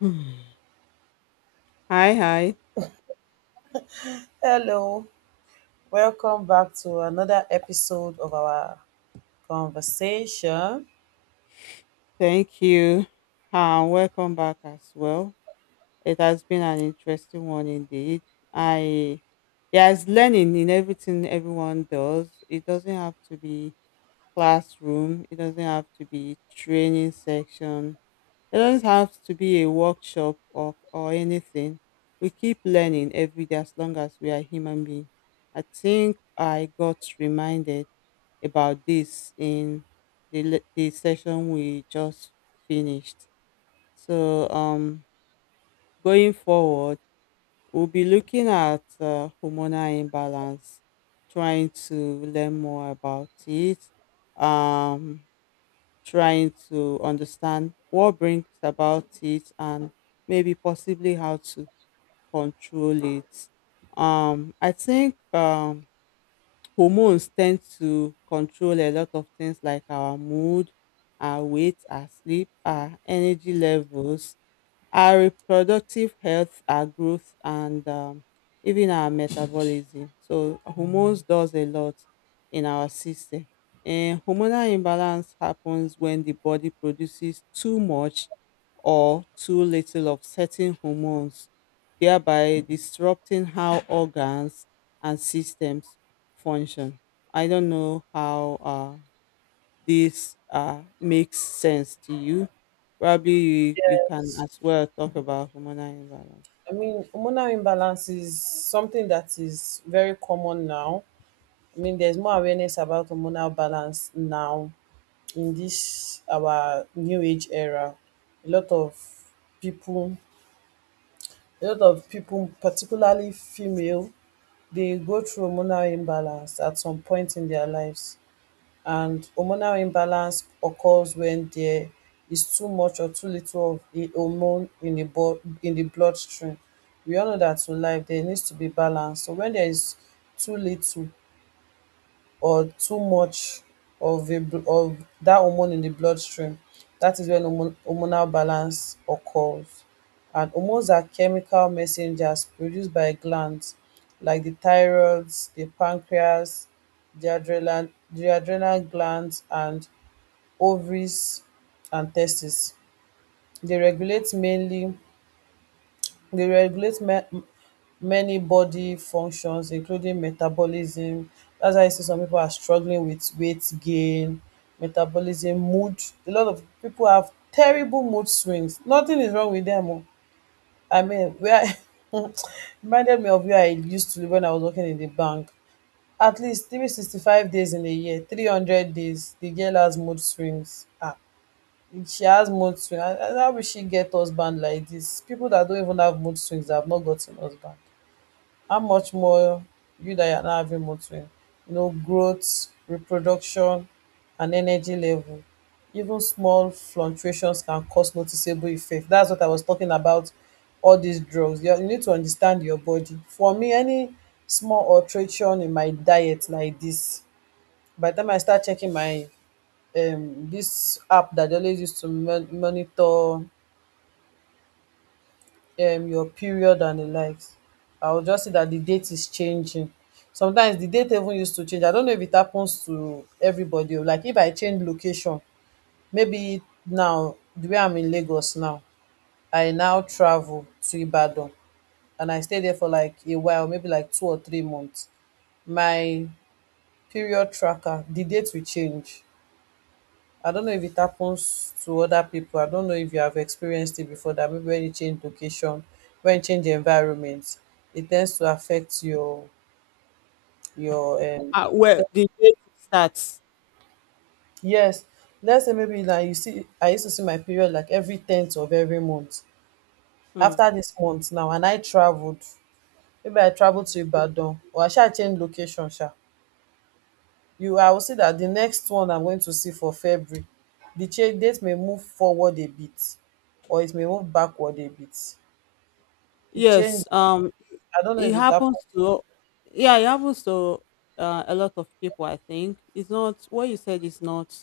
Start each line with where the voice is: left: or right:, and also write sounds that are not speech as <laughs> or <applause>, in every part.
left: <sighs> Hmm. Hi, hi.
right: Hello, welcome back to another episode of our conversation.
left: Thank you. And welcome back as well. It has been an interesting one indeed. I There's learning in everything everyone does. It doesn't have to be classroom. It doesn't have to be training section. It doesn't have to be a workshop or anything. We keep learning every day as long as we are human beings. I think I got reminded about this in the session we just finished. So, going forward, we'll be looking at hormonal imbalance, trying to learn more about it, um, trying to understand what brings about it, and maybe possibly how to control it. I think hormones tend to control a lot of things like our mood, our weight, our sleep, our energy levels, our reproductive health, our growth, and even our metabolism. So hormones does a lot in our system. And hormonal imbalance happens when the body produces too much or too little of certain hormones, thereby disrupting how organs and systems function. I don't know how this makes sense to you. Probably you can
right: Yes,
left: as well talk about hormonal imbalance.
right: I mean, hormonal imbalance is something that is very common now. I mean, there's more awareness about hormonal balance now in this our new age era. A lot of people, a lot of people, particularly female, they go through hormonal imbalance at some point in their lives. And hormonal imbalance occurs when there is too much or too little of a hormone in the bloodstream. We all know that in life there needs to be balance, so when there is too little or too much of that hormone in the bloodstream, that is when hormonal balance occurs. And hormones are chemical messengers produced by glands like the thyroid, the pancreas, the adrenal glands, and ovaries and testes. They regulate mainly they regulate ma- m- many body functions, including metabolism. That's why you see some people are struggling with weight gain, metabolism, mood. A lot of people have terrible mood swings. Nothing is wrong with them. Oh, I mean, where <laughs> reminded me of where I used to live when I was working in the bank. At least 365 days in a year, 300 days, the girl has mood swings. Ah, she has mood swing. How will she get husband like this? People that don't even have mood swings have not gotten husband. How much more you that are not having mood swing? You know, growth, reproduction, and energy level. Even small fluctuations can cause noticeable effect. That's what I was talking about. All these drugs, you need to understand your body. For me, any small alteration in my diet like this, by the time I start checking my this app that they always use to monitor your period and the likes. I will just see that the date is changing. Sometimes the date even used to change. I don't know if it happens to everybody. Oh, like if I change location, maybe now the way I'm in Lagos now, I now travel to Ibadan and I stay there for like a while, maybe like 2 or 3 months. My period tracker, the date will change. I don't know if it happens to other people. I don't know if you have experienced it before, that maybe when you change location, when you change environment, it tends to affect your
left: Well,
right: te-
left: the date starts.
right: yes. Let's say maybe now you see I used to see my period like every tenth of every month.
left: Mm.
right: After this month now and I traveled, maybe I traveled
left: Mm.
right: to Ibadan or I shall change location, sha. You I will see that the next one I'm going to see for February, the change date may move forward a bit or it may move backward a bit. It
left: Yes,
right: changed. I don't know
left: it
right: if it happened
left: happens to, yeah, it happens to a lot of people. I think it's not what you said is not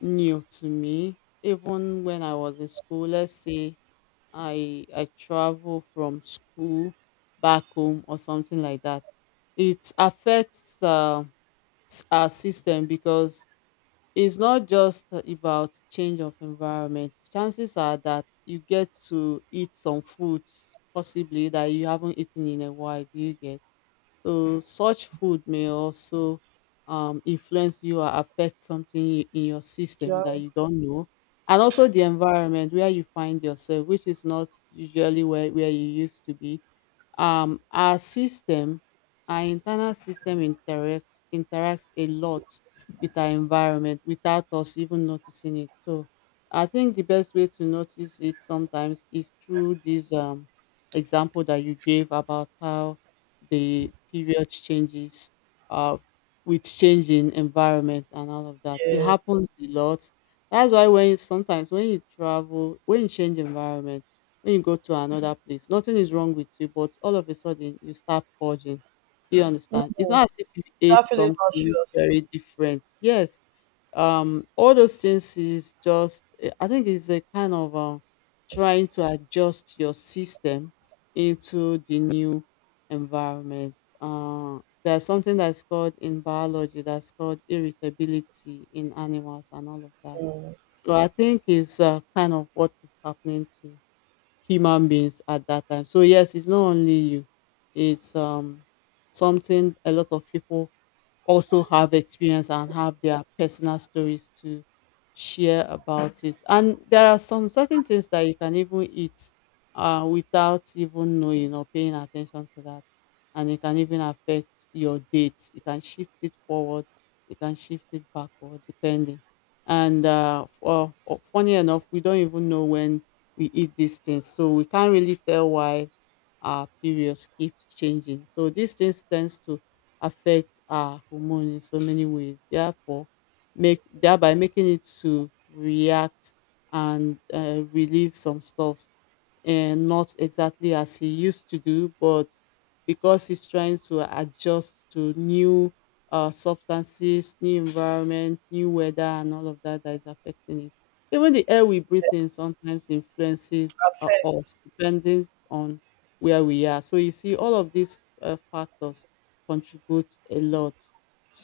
left: new to me. Even when I was in school, let's say I travel from school back home or something like that, it affects. Our system, because it's not just about change of environment. Chances are that you get to eat some foods possibly that you haven't eaten in a while. Do you get? So such food may also influence you or affect something in your
right: to
left: system that
right: you.
left: you don't know. And also the environment where you find yourself, which is not usually where you used to be. um our system our internal system interacts a lot with our environment without us even noticing it. So I think the best way to notice it sometimes is through this example that you gave, about how the period changes uh with changing environment and all of that. It
right: Yes.
left: happens a lot. That's why when you sometimes when you travel, when you change environment, when you go to another place, nothing is wrong with you, but all of a sudden you start purging. Do you
right: Mm,
left: understand? It's not as if you ate
right: start feeling
left: something
right: nauseous.
left: very different. Yes, all those things is just I think it's a kind of trying to adjust your system into the new environment. uh, there's something that's called irritability, in animals and all of that. So I think it's kind of what is happening to human beings at that time. So yes, it's not only you. It's something a lot of people also have experience and have their personal stories to share about. It. And there are some certain things that you can even eat without even knowing or paying attention to that. And it can even affect your date. You can shift it forward, you can shift it backward, depending. And funny enough, we don't even know when we eat these things. So we can't really tell why our periods keeps changing. So these things tends to affect our hormone in so many ways. Therefore, make thereby making it to react and release some stuff, and not exactly as he used to do, but because he's trying to adjust to new substances, new environment, new weather, and all of that that is affecting it. Even the air we breathe in
right: Yes.
left: sometimes influences
right: Affects.
left: us, depending on where we are. So you see, all of these factors contribute a lot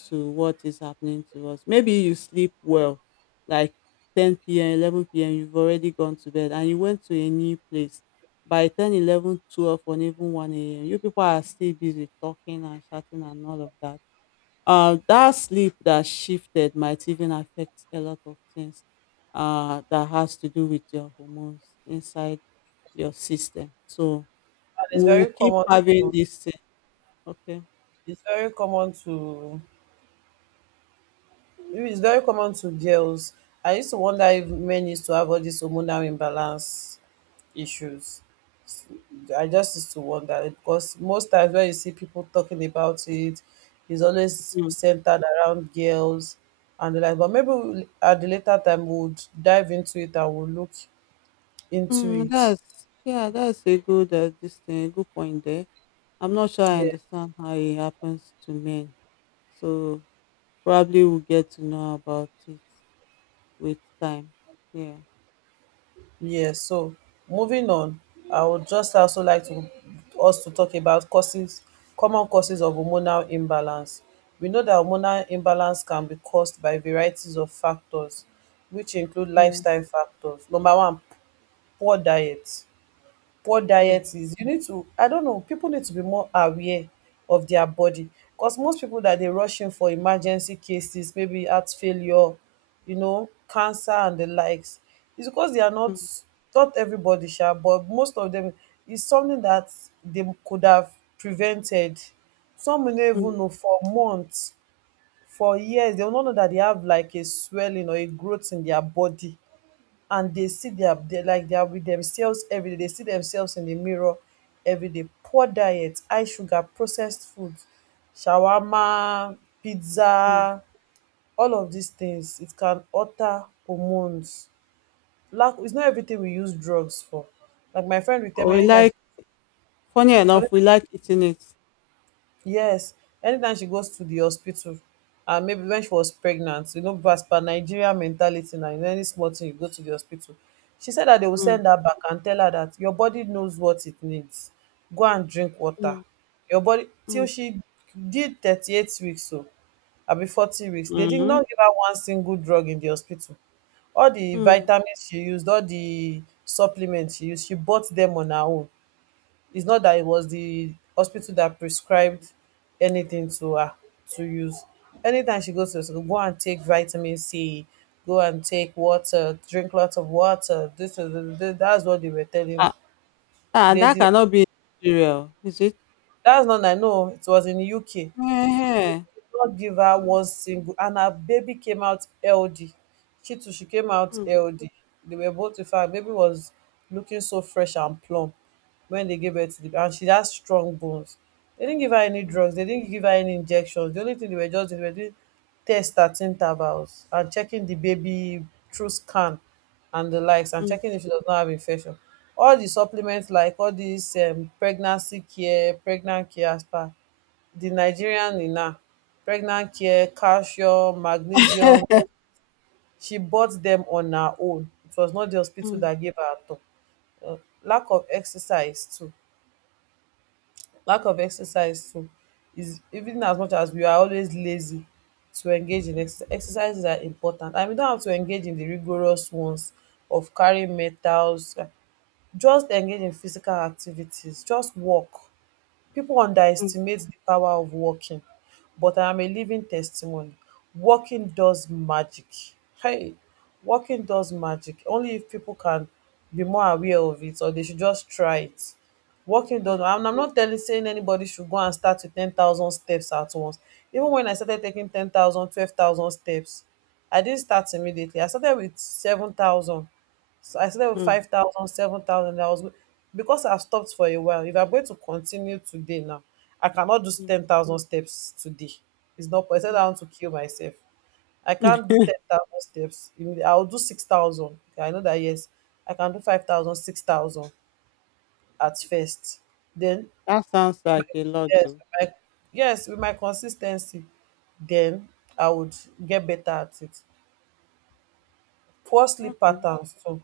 left: to what is happening to us. Maybe you sleep well, like 10 p.m., 11 p.m., you've already gone to bed, and you went to a new place by 10, 11, 12, or even 1 a.m. You people are still busy talking and chatting and all of that. That sleep that shifted might even affect a lot of things that has to do with your hormones inside your system. So
right: And it's
left: we'll
right: very
left: keep
right: common
left: having
right: to
left: this thing. Okay.
right: it's very common to It's very common to girls. I used to wonder if men used to have all these hormonal imbalance issues. I just used to wonder because most times when you see people talking about it, it's always
left: Mm.
right: centered around girls and the like. But maybe at the later time, we'll dive into it and we'll look into
left: Mm,
right: it.
left: that's yeah, that's a good a good point there. I'm not sure I
right: Yeah.
left: understand how it happens to men. So probably we'll get to know about it with time. Yeah.
right: Yeah, so moving on, I would just also like to us to talk about causes, common causes of hormonal imbalance. We know that hormonal imbalance can be caused by varieties of factors, which include
left: Mm,
right: lifestyle factors. Number one, poor diet. What
left: mm,
right: diet is, you need to, I don't know, people need to be more aware of their body, because most people that dey rush in for emergency cases, maybe heart failure, you know, cancer and the likes, it's because they are not,
left: mm,
right: not everybody sha, but most of them, it's something that they could have prevented. Some will no
left: mm,
right: even know for months, for years they will no know that they have like a swelling or a growth in their body, and dey see dia like dia wit demsefs everyday, dey see demsefs in di mirror everyday. Poor diet, high sugar, processed food, shawarma,
left: mm.
right: pizza, all of dis tins, it can alter hormones. It's not everytin we use drugs for. Like my friend will
left: But
right: tell me
left: we
right: anytime
left: like, Funny
right: she,
left: enough, we like eating it.
right: yes, anytime she goes to di hospital, and maybe wen she was pregnant, you know, as per Nigeria mentality, na any small tin you go to di hospital, she said dat dem will
left: Mm,
right: send her back and tell her dat your body knows what it needs, go and drink water.
left: mm,
right: Your body,
left: mm,
right: till she did 38 weeks o, abi 40 weeks, dey did
left: mm,
right: not give her one single drug in di hospital. All di
left: mm.
right: vitamins she used, all di supplements she use, she bought dem on her own. It's not that it was the hospital that prescribed anything to her to use. Anytime she goes to the hospital, go and take vitamin C, go and take water, drink lots of water. That's what they were telling
left: Ah,
right: her.
left: ah,
right: They
left: that
right: did.
left: cannot be cereal, is it?
right: That's not I know. It was in the UK.
left: Yeah.
right: Lawgiver was single and her baby came out healthy. She too, she came out
left: Mm,
right: healthy. They were both, in fact, baby was looking so fresh and plump when they gave birth to the baby, and she had strong bones. They didn't give her any drugs, they didn't give her any injections. The only thing they were just doing, they were doing tests at intervals and checking the baby through scan and the likes, and
left: mm.
right: checking if she does not have infection. All the supplements, like all these pregnancy care, pregnant care, as per di Nigerian nina, pregnacare, calcium, magnesium,
left: <laughs>
right: she bought dem on her own. It was not di
left: Mm,
right: hospital
left: mm,
right: dat gave her at all. Uh, Lack of exercise too lack of exercise too is, even as much as we are always lazy to engage in exercise, exercises are important, and we don't have to engage in di rigorous ones of carrying metals. Just engage in physical activities, just walk. People underestimate the power of walking, but I am a living testimony. Walking does magic. Hey, walking does magic. Only if people can be more aware of it, or they should just try it. Walking does,
left: mm,
right: and I'm not telling saying anybody should go and start with 10,000 steps at once. Even when I started taking 10,000, 12,000 steps, I didn't start immediately. I started with 7,000. So I started with
left: mm, mm,
right: 5,000. I was go- because I've stopped for a while, if I'm going to continue today now, I cannot do
left: mm.
right: 10,000 steps today. It's not possible. I
left: <laughs>
right: want to kill myself. I can't do 10,000 steps. I'll do 6,000. Okay, I know that, yes, I can do 5,000, 6,000 at first. Then,
left: That sounds like a lot,
right: yes,
left: though.
right: with my, yes, with my consistency, then I would get better at it. Poor sleep
left: Okay.
right: patterns too.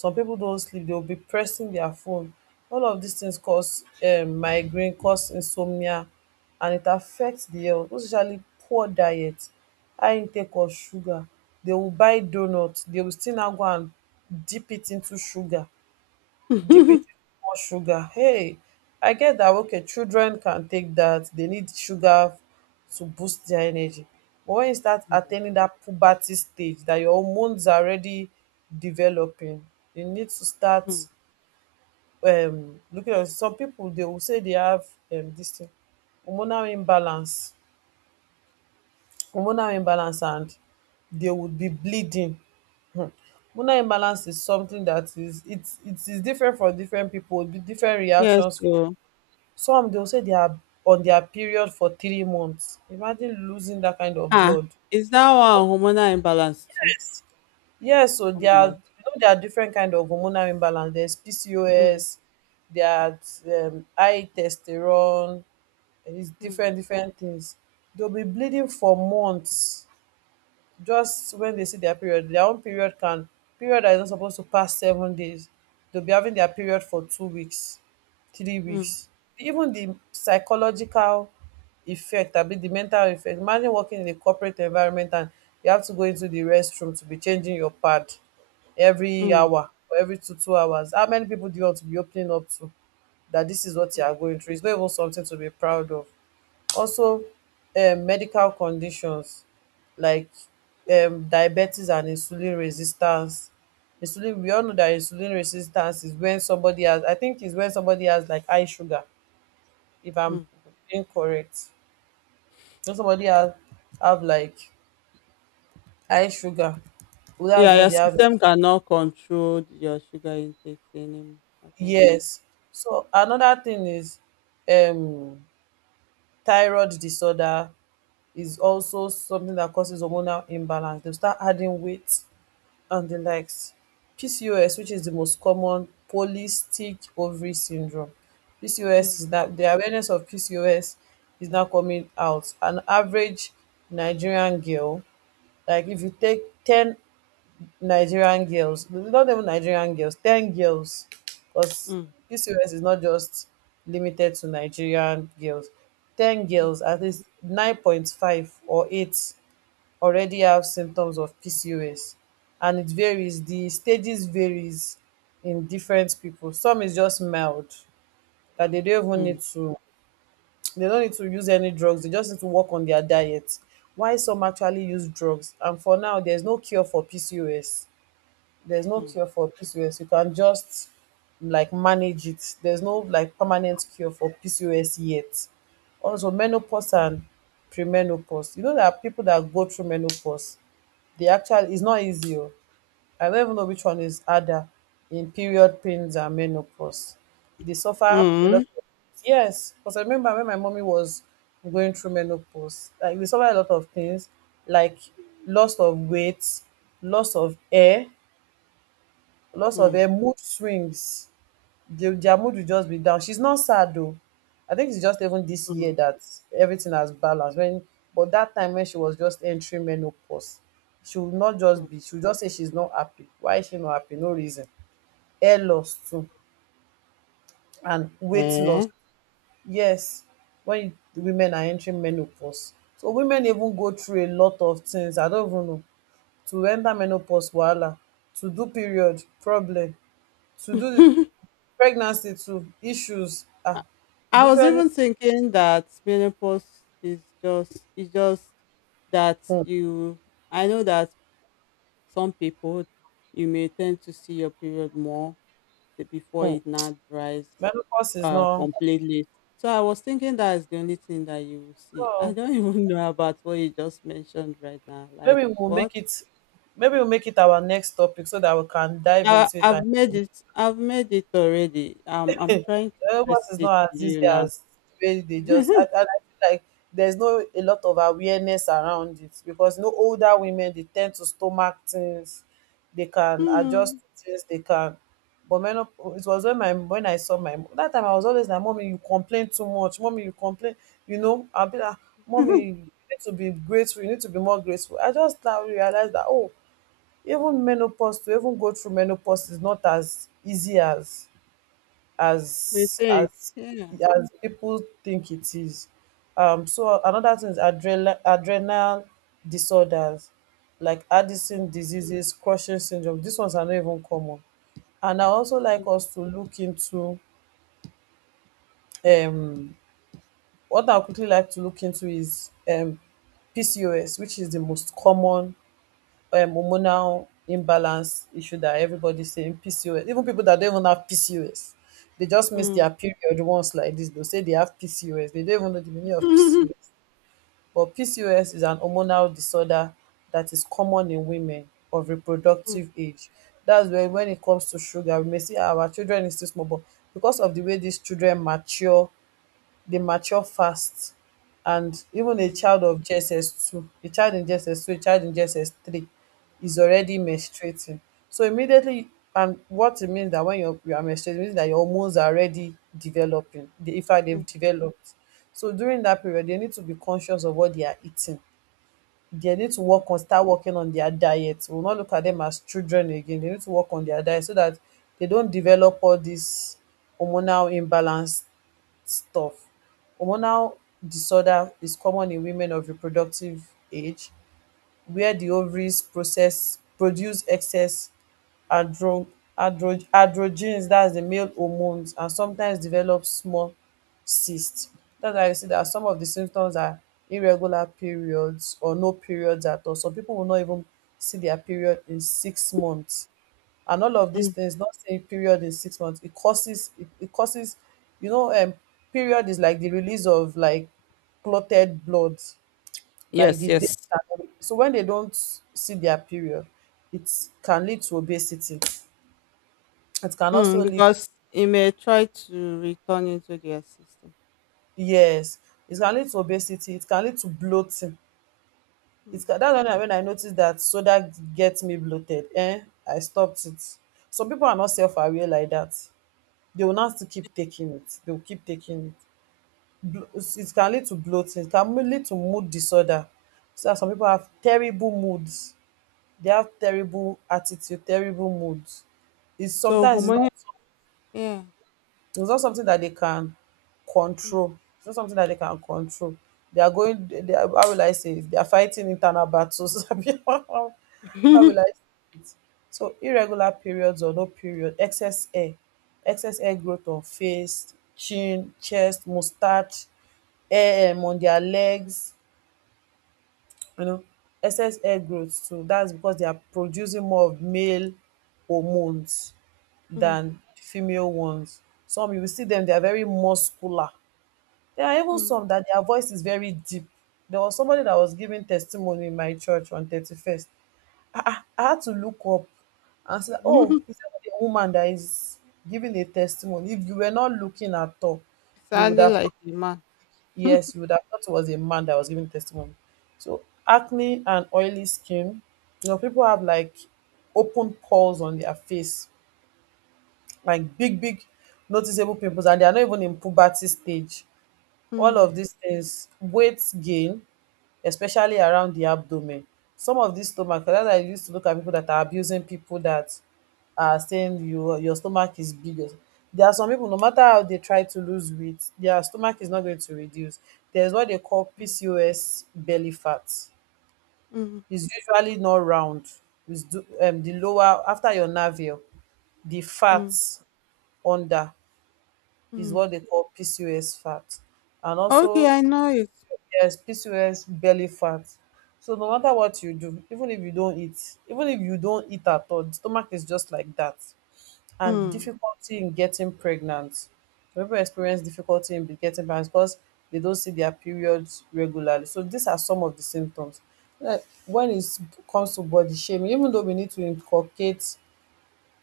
right: Some people don't sleep, they will be pressing their phone. All of these things cause migraine, cause insomnia, and it affects the health. Most especially poor diet, high intake of sugar, they will buy doughnut, they will still now go and dip it into sugar, DPT
left: <laughs>
right: more sugar. Hey, I get that. Okay, children can take that. They need sugar to boost their energy. But when you start
left: Mm,
right: attaining that puberty stage, that your hormones are already developing, you need to start
left: mm.
right: looking at, some people they will say they have this thing, hormonal imbalance hormonal imbalance, and they would be bleeding. Hormonal imbalance is something that is it's it is different for different people, be different
left: Yes,
right: reactions.
left: so
right: Some they will say they are on their period for 3 months. Imagine losing that kind of
left: ah,
right: blood.
left: is that one hormonal imbalance too?
right: Yes, so
left: Oh
right: there are,
left: my.
right: you know, there are different kind of hormonal imbalance. There's
left: Mm.
right: PCOS, there's high testosterone, and it's
left: Mm,
right: different different things. They'll be bleeding for months. Just when they see their period, their own period can— period that is not supposed to pass 7 days, they'll be having their period for 2 weeks, three
left: mm,
right: weeks Even the psychological effect, I mean, the mental effect. Imagine working in a corporate environment and you have to go into the restroom to be changing your pad every
left: mm,
right: hour or every two hours. How many people do you want to be opening up to that this is what you
left: mm,
right: are going through? It's not even something to be proud of. Also, medical conditions like, diabetes and insulin resistance. Insulin, we all know that insulin resistance is when somebody has— I think is when somebody has like high sugar, if I'm
left: mm.
right: incorrect. When somebody has— have like high sugar, well, that's
left: Yeah,
right: when
left: your
right: they have—
left: system cannot control your sugar intake anymore. I think so.
right: yes. So another thing is um thyroid disorder is also something that causes hormonal imbalance. They start adding weight and the likes. PCOS, which is the most common, polycystic ovary syndrome.
left: Mm,
right: PCOS, is that the awareness of PCOS is now coming out. An average Nigerian girl, like if you take 10 Nigerian girls, not even Nigerian girls, 10 girls, because
left: mm,
right: PCOS is not just limited to Nigerian girls. 10 girls, at least 9.5 or 8 already have symptoms of pcos, and it varies. The stages varies in different people. Some is just mild that they don't even
left: mm,
right: need to— they don't need to use any drugs, they just need to work on their diet. Why some actually use drugs. And for now there's no cure for pcos, there's no
left: mm,
right: cure for pcos. You can just like manage it. There's no like permanent cure for pcos yet. Also menopause and premenopause, you know there are people that go through menopause. The actual is not easy. Oh. I don't even know which one is harder in period pains and menopause. They suffer a
left: mm,
right: lot. Yes, because I remember when my mommy was going through menopause, like they suffer a lot of things, like loss of weight, loss of air, loss of
left: mm,
right: air, mood swings. They, their mood will just be down. She's not sad though. I think it's just even this
left: mm,
right: year that everything has balanced. When— but that time when she was just entering menopause, she would not just
left: mm.
right: be. She would just say she's not happy. Why is she not happy? No reason. Hair loss too and weight loss.
left: Eh?
right: Yes, when women are entering menopause, so women even go through a lot of things. I don't even know— to enter menopause wahala, to do period problem, to do pregnancy too issues.
left: I
right: Ah,
left: I was
right: different.
left: even thinking that menopause is just it's just that
right: um
left: you — I know that some people you may tend to see your period more before it now dries
right: menopause is not—
left: completely. So I was thinking that is the only thing that you will see. I
right: oh,
left: don't <laughs> even know about what you just mentioned right now. Like
right: maybe we'll
left: what?
right: make it maybe we'll make it our next topic so that we can dive
left: I,
right: into it.
left: I've
right: And
left: made it. I've made it already.
right: <laughs>
left: I'm trying to
right: helpers
left: test
right: is
left: it
right: not
left: to
right: as easy
left: you now.
right: as the way they just—
left: <laughs>
right: and I feel like there's no a lot of awareness around it, because no, older women they tend to stomach things, they can
left: Hmm.
right: adjust to things, they can— but men— it was when my— when I saw my— that time I was always like, mommy you complain too much, mommy you complain. You know, I'll be like, mommy
left: <laughs>
right: you need to be grateful, you need to be more grateful. I just now realized that, oh, even menopause— to even go through menopause is not as easy as
left: We
right: as
left: think.
right: as
left: Yeah.
right: as people think it is. So another thing is adrenal disorders, like
left: Mm,
right: Addison diseases, crushing syndrome. These ones are not even common. And I also like us to look into, um what I quickly like to look into is, PCOS, which is the most common hormonal imbalance issue that everybody's saying PCOS. Even people that don't even have PCOS, they just miss
left: mm.
right: their period once like this. They'll say they have PCOS. They don't even know the meaning of
left: <laughs>
right: PCOS. But PCOS is an hormonal disorder that is common in women of
left: Mm,
right: reproductive age. That's where— when it comes to sugar, we may see our children is too small, but because of the way these children mature, dey mature fast, and even a
left: mm,
right: child of GSS two, a child in GSS two, a child in GSS three is
left: mm,
right: already menstruating. So immediately— and what it means that when you are menstruating, it means that your hormones are already developing. They, in fact,
left: mm,
right: they've developed. So during that period, they need to be conscious of what they are eating. They need to work on— start working on their diet. We'll not look at them as children again. They need to work on their diet so that they don't develop all this hormonal imbalance stuff. Hormonal disorder is common in women of reproductive age where the ovaries process produce excess andro androgens that's the male hormones, and sometimes develop small cyst. That's why you see that some of the symptoms are irregular periods or no periods at all. Some people will not even see their period in 6 months. And all of these
left: mm.
right: things— not saying period is 6 months— it causes— it causes you know, period is like the release of like clotted blood, like
left: Yes,
right: the death.
left: yes.
right: And so when they don't see their period, it can lead to obesity, it can
left: Mm,
right: also lead—
left: because it may try to return into their system.
right: yes, it can lead to obesity, it can lead to bloating. It
left: Mm.
right: can— that's when I noticed that soda gets me bloated, eh, I stopped it. Some people are not self-aware like that. They will not— still keep taking it, they will keep taking it. blo- it can lead to bloating, it can lead to mood disorder. See as some pipu have terrible moods, dey have terrible attitude, terrible moods. It's—
left: So
right: sometimes it's
left: hormonal.
right: not—
left: Yeah.
right: it's not something that they can control. It's not something that they can control. They are going. They are— how will I say it? They are fighting internal battles. <laughs> Abi, how— how will I
left: <laughs>
right: say it? So irregular periods or no period, excess hair growth on face, chin, chest, mustache, hair, on their legs, you know, excess hair growth too. That's because they are producing more of male hormones
left: Mm,
right: than female ones. Some you will see them, they are very muscular. There are even
left: mm.
right: some that their voice is very deep. There was somebody that was giving testimony in my church on 31st. I, I had to look up and say, oh,
left: <laughs>
right: is that a woman that is giving a testimony? If you were not looking at all, you would
left: Sounded
right: have—
left: like a man.
right: yes, you would have thought it was a man that was giving testimony. So acne and oily skin, you know, people have like open pores on their face, like big, big noticeable pimples, and they are not even in puberty stage. All
left: Mm,
right: of these things, weight gain, especially around the abdomen. Some of these stomach, that I used to look at people that are abusing people that are saying you, your stomach is big. There are some people, no matter how they try to lose weight, their stomach is not going to reduce. There's what they call
left: mm,
right: PCOS belly fat.
left: mm,
right: It's usually not round. It's do, the lower, after your navel, the fat
left: mm,
right: under is
left: mm.
right: what they call PCOS fat. And
left: Okay,
right: also—
left: I know it.
right: yes, PCOS belly fat. So no matter what you do, even if you don't eat, even if you don't eat at all, the stomach is just like that. And
left: Mm,
right: difficulty in getting pregnant. People experience difficulty in getting pregnant because they don't see their periods regularly. So these are some of the symptoms. Like, when it comes to body shaming, even though we need to inculcate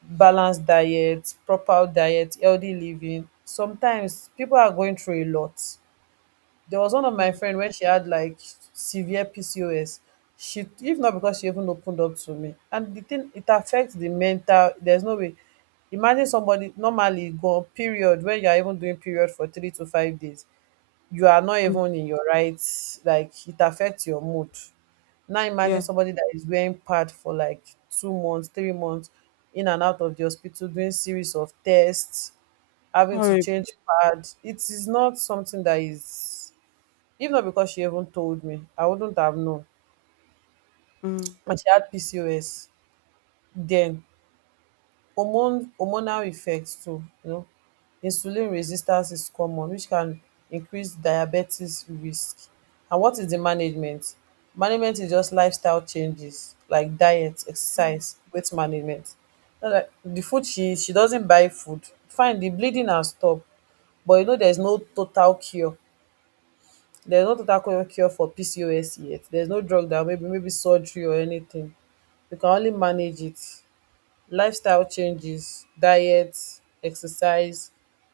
right: balanced diet, proper diet, healthy living, sometimes people are going through a lot. There was one of my
left: mm,
right: friend when she had like severe PCOS. She, if not because she even opened up to me— and the thing, it affects the mental. There's no way. Imagine somebody normally go on period— when you are even doing period for 3 to 5 days, you are not
left: mm.
right: even in your right. Like it affects your mood. Now imagine
left: Yeah,
right: somebody that is wearing pad for like 2 months, 3 months, in and out of the hospital, doing series of tests, having to
left: horrible.
right: change pad. It is not something that is— if not because she even told me, I wouldn't have known.
left: Mm,
right: And she had PCOS. Then hormone hormonal effects too, you know. Insulin resistance is common, which can increase diabetes risk. And what is the management? Management is just lifestyle changes like diet,
left: mm,
right: exercise, weight management. Not like— the food she doesn't buy food. Fine, the bleeding has stopped, but you know there's no total cure. There's no total cure for PCOS yet. There's no drug that— maybe, maybe surgery or anything. You can only manage it. Lifestyle changes, diet, exercise,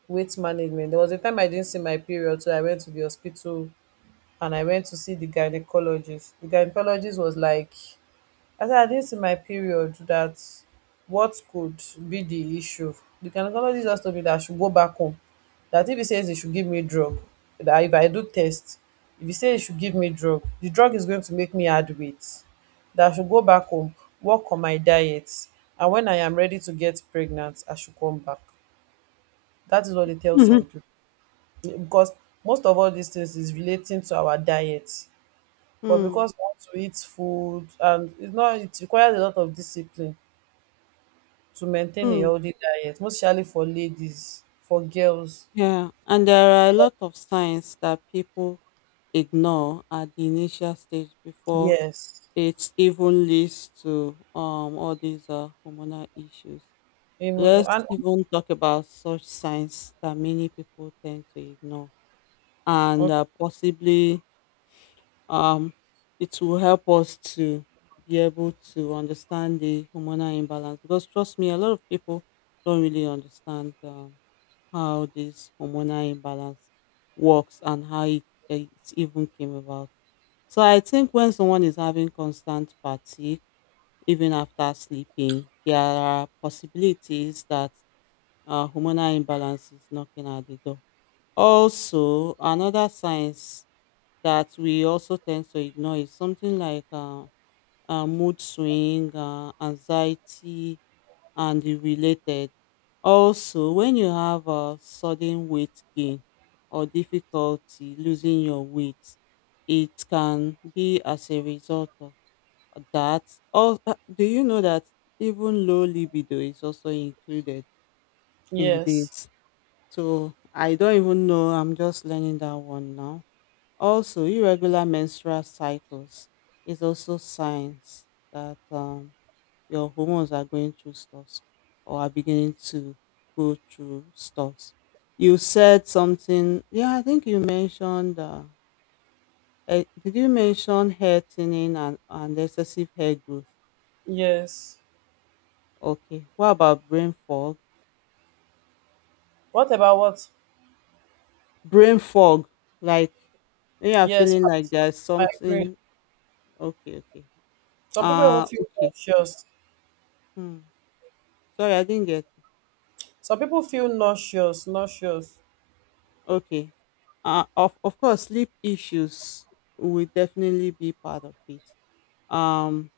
right: weight management. There was a time I didn't see my period, so I went to the hospital and I went to see the gynecologist. The gynecologist was like— I said I didn't see my period, that what could be the issue. The gynecologist just told me that I should go back home. That if he says he should give me drug, that if I do test, if he says he should give me drug, the drug is going to make me add weight. That I should go back home, work on my diet, and when I am ready to get pregnant, I should come back. That is what they tell
left: mhm,
right: some people. Because most of all these things is relating to our diet. But
left: mm,
right: because we want to eat food, and it's not— it requires a lot of discipline to maintain a
left: mm.
right: healthy diet, mostly for ladies, for girls.
left: Yeah, and there are a lot of signs that people ignore at the initial stage before
right: Yes.
left: it even leads to all these hormonal issues.
right: Um,
left: Let's
right: and
left: even talk about such signs that many people tend to ignore, and
right: okay.
left: possibly um, it will help us to be able to understand the hormonal imbalance, because trust me, a lot of people don't really understand how this hormonal imbalance works and how it even came about. So I think when someone is having constant fatigue even after sleeping, there are possibilities that hormonal imbalance is knocking at the door. Also, another signs that we also tend to ignore is something like mood swing, anxiety, and the related. Also, when you have a sudden weight gain or difficulty losing your weight, it can be as a result of that. Or do you know that even low libido is also included in
right: Yes,
left: this? So I don't even know. I'm just learning that one now. Also, irregular menstrual cycles is also signs that your hormones are going through stuffs, or are beginning to go through stuffs. You said something. Yeah, I think you mentioned. Did you mention hair thinning and, excessive hair growth?
right: yes.
left: Okay. What about brain fog?
right: What about what?
left: Brain fog, like when you are
right: Yes,
left: feeling like there's
right: I agree.
left: something. Okay, okay.
right: Some people even feel
left: Okay.
right: nauseous.
left: Hmm. Sorry, I didn't get.
right: Some people feel nauseous, nauseous.
left: Okay. Of course, sleep issues will definitely be part of it. Um,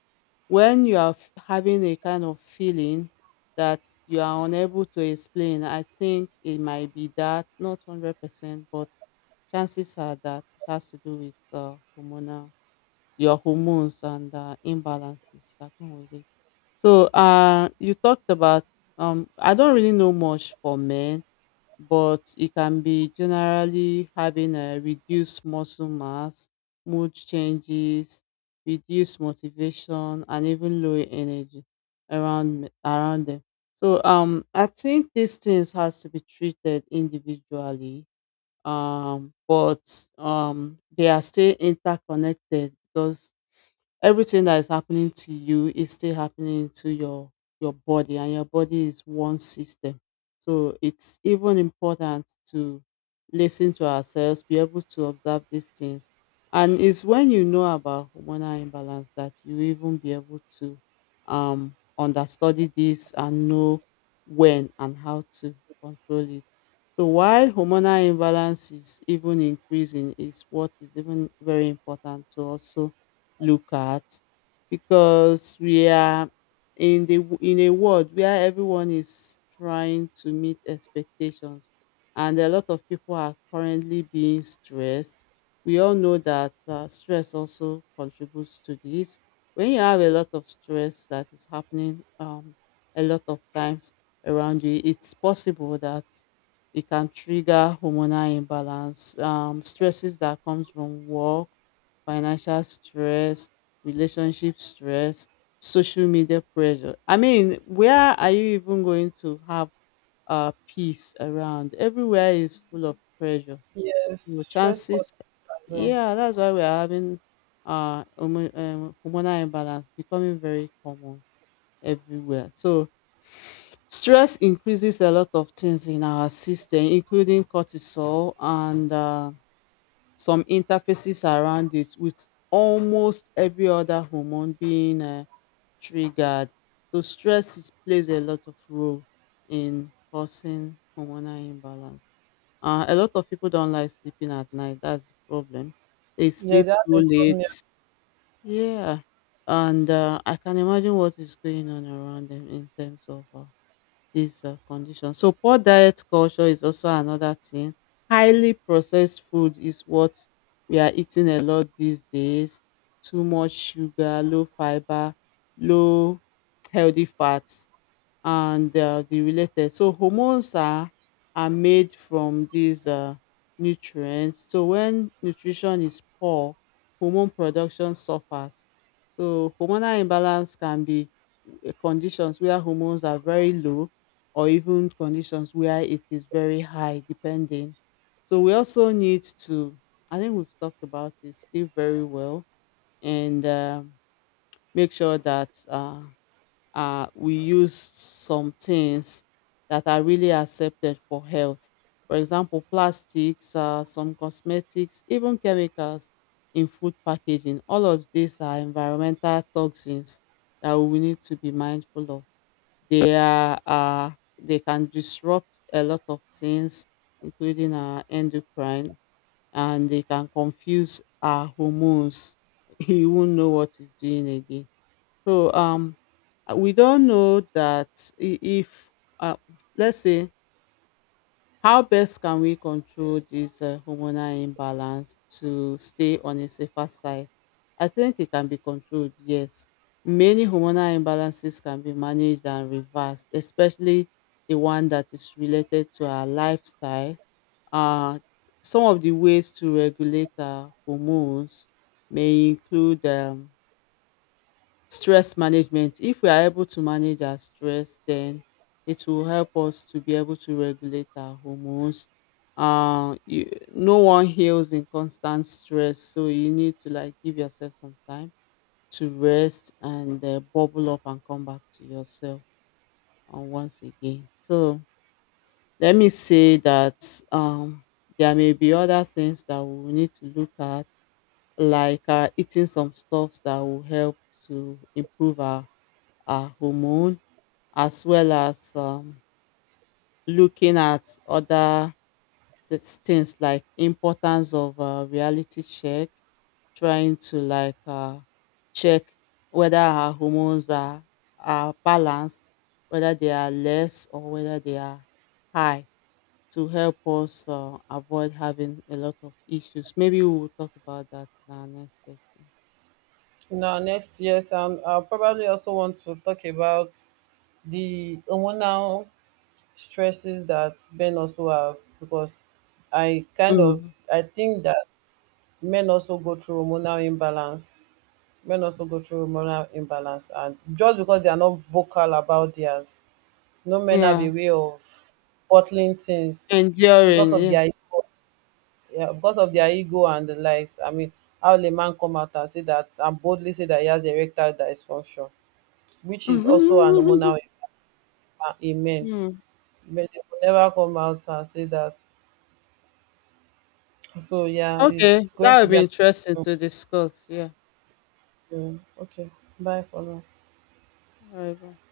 left: when you are having a kind of feeling that you are unable to explain, I think it might be that not 100%, but chances are that it has to do with hormonal your hormones and imbalances that come with it. So, you talked about I don't really know much for men, but it can be generally having a reduced muscle mass, mood changes, reduced motivation, and even low energy around them. So I think these things has to be treated individually, but they are still interconnected, because everything that is happening to you is still happening to your body, and your body is one system. So it's even important to listen to ourselves, be able to observe these things. And it's when you know about hormonal imbalance that you even be able to understudy this and know when and how to control it. So why hormonal imbalance is even increasing is what is even very important to also look at, because we are in a world where everyone is trying to meet expectations, and a lot of people are currently being stressed. We all know that stress also contributes to this. When you have a lot of stress that is happening, a lot of times around you, it's possible that it can trigger hormonal imbalance. Stresses that comes from work, financial stress, relationship stress, social media pressure — I mean, where are you even going to have peace around? Everywhere is full of pressure.
right: Yes,
left: You
right: stress causes
left: chances.
right: it as well.
left: Yeah, that's why we are having hormonal imbalance becoming very common everywhere. So stress increases a lot of things in our system, including cortisol and some interfaces around it, with almost every other hormone being triggered. So plays a lot of role in causing hormonal imbalance. A lot of people don't like sleeping at night. That's the problem. They
right: Yes,
left: sleep
right: they have
left: too
right: insomnia.
left: late. Yeah, and I can imagine what is going on around them in terms of these condition. So poor diet culture is also another thing. Highly processed food is what we are eating a lot these days. Too much sugar, low fiber, low healthy fats, and the related. So hormones are made from these nutrients. So when nutrition is poor, hormone production suffers. So hormonal imbalance can be conditions where hormones are very low, or even conditions where it is very high, depending. So we also need to, I think we've talked about it, sleep very well, and make sure that we use some things that are really accepted for health. For example, plastics, some cosmetics, even chemicals in food packaging. All of these are environmental toxins that we need to be mindful of. They are uh, they can disrupt a lot of things, including our endocrine, and they can confuse our hormones. <laughs> You won't know what is doing again. So we don't know that if uh, let's say, how best can we control this hormonal imbalance to stay on a safer side? I think it can be controlled, yes. Many hormonal imbalances can be managed and reversed, especially the one that is related to our lifestyle. Uh, some of the ways to regulate our hormones may include stress management. If we are able to manage our stress, then it will help us to be able to regulate our hormones. No one heals in constant stress, so you need to like give yourself some time to rest and bubble up and come back to yourself once again. So let me say that there may be other things that we will need to look at, like eating some stuffs that will help to improve our hormone, as well as looking at other things like importance of reality check, trying to like check whether our hormones are balanced, whether they are less or whether they are high, to help us avoid having a lot of issues. Maybe we will talk about that in our next session.
right: Now, next, yes, and I probably also want to talk about the hormonal stresses that men also have, because I kind of—
left: Mm,
right: I think that men also go through hormonal imbalance. Men also go through hormonal imbalance, and just because they are not vocal about theirs— no, men have
left: yeah,
right: a way of bottling things because of
left: enduring,
right: their ego. Yeah, because of their ego and the likes. I mean, how will a man come out and say that, and boldly say that he has erectile dysfunction, which is also an hormonal— in men.
left: yeah. <laughs>
right: Men, they will never come out and say that. So yeah,
left: Okay,
right: it's going
left: that
right: to
left: would
right: be
left: be
right: an—
left: interesting to discuss. Yeah.
right: yeah. Okay. Bye for now.
left: All right. Bye.